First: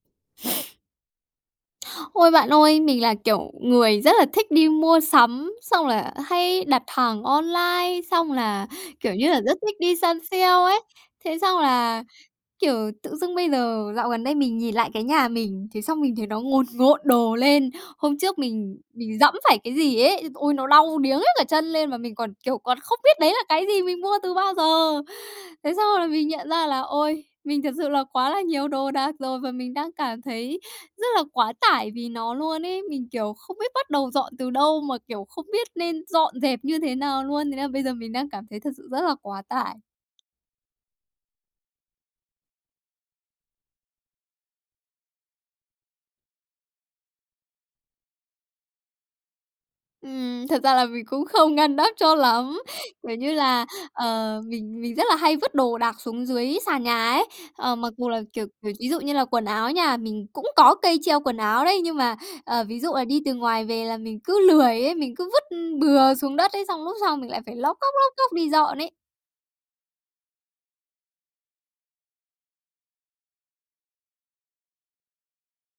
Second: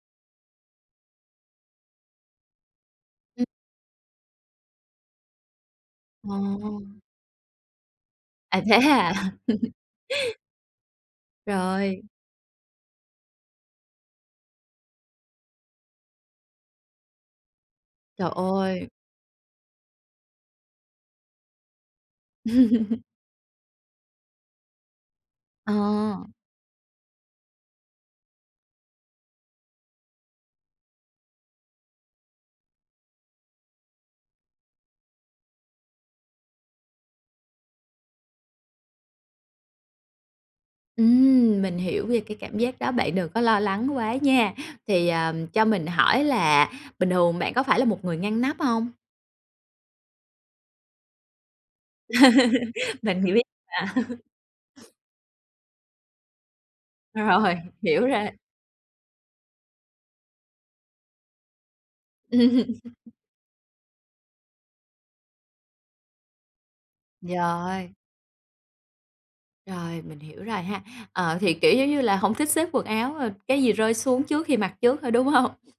Ôi! Bạn ơi, mình là Ừm. kiểu người rất là thích đi mua sắm, xong là hay Ồ. đặt hàng online, xong À, là, thế hả? kiểu như là, rất thích đi săn sale ấy. Thế xong Rồi. là, kiểu, tự dưng bây giờ dạo gần đây mình nhìn lại cái nhà mình, thế xong mình thấy nó ngồn ngộn đồ lên. Hôm Trời trước mình ơi! mình giẫm phải cái gì ấy. Ôi! Nó đau điếng hết cả chân lên, mà mình còn, kiểu, còn không biết đấy là cái gì, mình mua từ bao giờ! Ờ. Thế xong là mình nhận ra là, ôi, mình thật sự là quá là nhiều đồ đạc rồi, và mình đang cảm thấy rất là quá tải vì nó luôn ấy. Mình, kiểu, không biết bắt đầu dọn từ đâu, mà, kiểu, không biết nên dọn dẹp như thế nào luôn. Thế là bây giờ mình đang cảm thấy thật sự rất là quá tải. Ừm, mình hiểu về cái cảm giác đó, bạn đừng có lo lắng quá nha! Thì, ờ, cho mình hỏi là bình thường bạn có phải là một người ngăn nắp hông? Ừm, thật ra là mình cũng không ngăn nắp cho lắm, kiểu Mình như hiểu ý là, bạn. ờ, mình mình rất là hay vứt đồ đạc xuống dưới sàn nhà ấy. Rồi, Ờ, mặc hiểu dù là, rồi. kiểu kiểu, ví dụ như là quần áo nhà mình, cũng có cây treo quần áo đấy, nhưng mà, ờ, Ừm. ví dụ là đi từ ngoài về là mình cứ lười ấy. Mình cứ vứt bừa xuống đất ấy, xong lúc sau mình lại phải lóc Rồi. cóc, lóc cóc đi dọn ấy. Rồi, mình hiểu rồi ha. Ờ, thì kiểu giống như là hổng thích xếp quần áo, ờ, cái gì rơi xuống trước khi mặc trước thôi, đúng hông?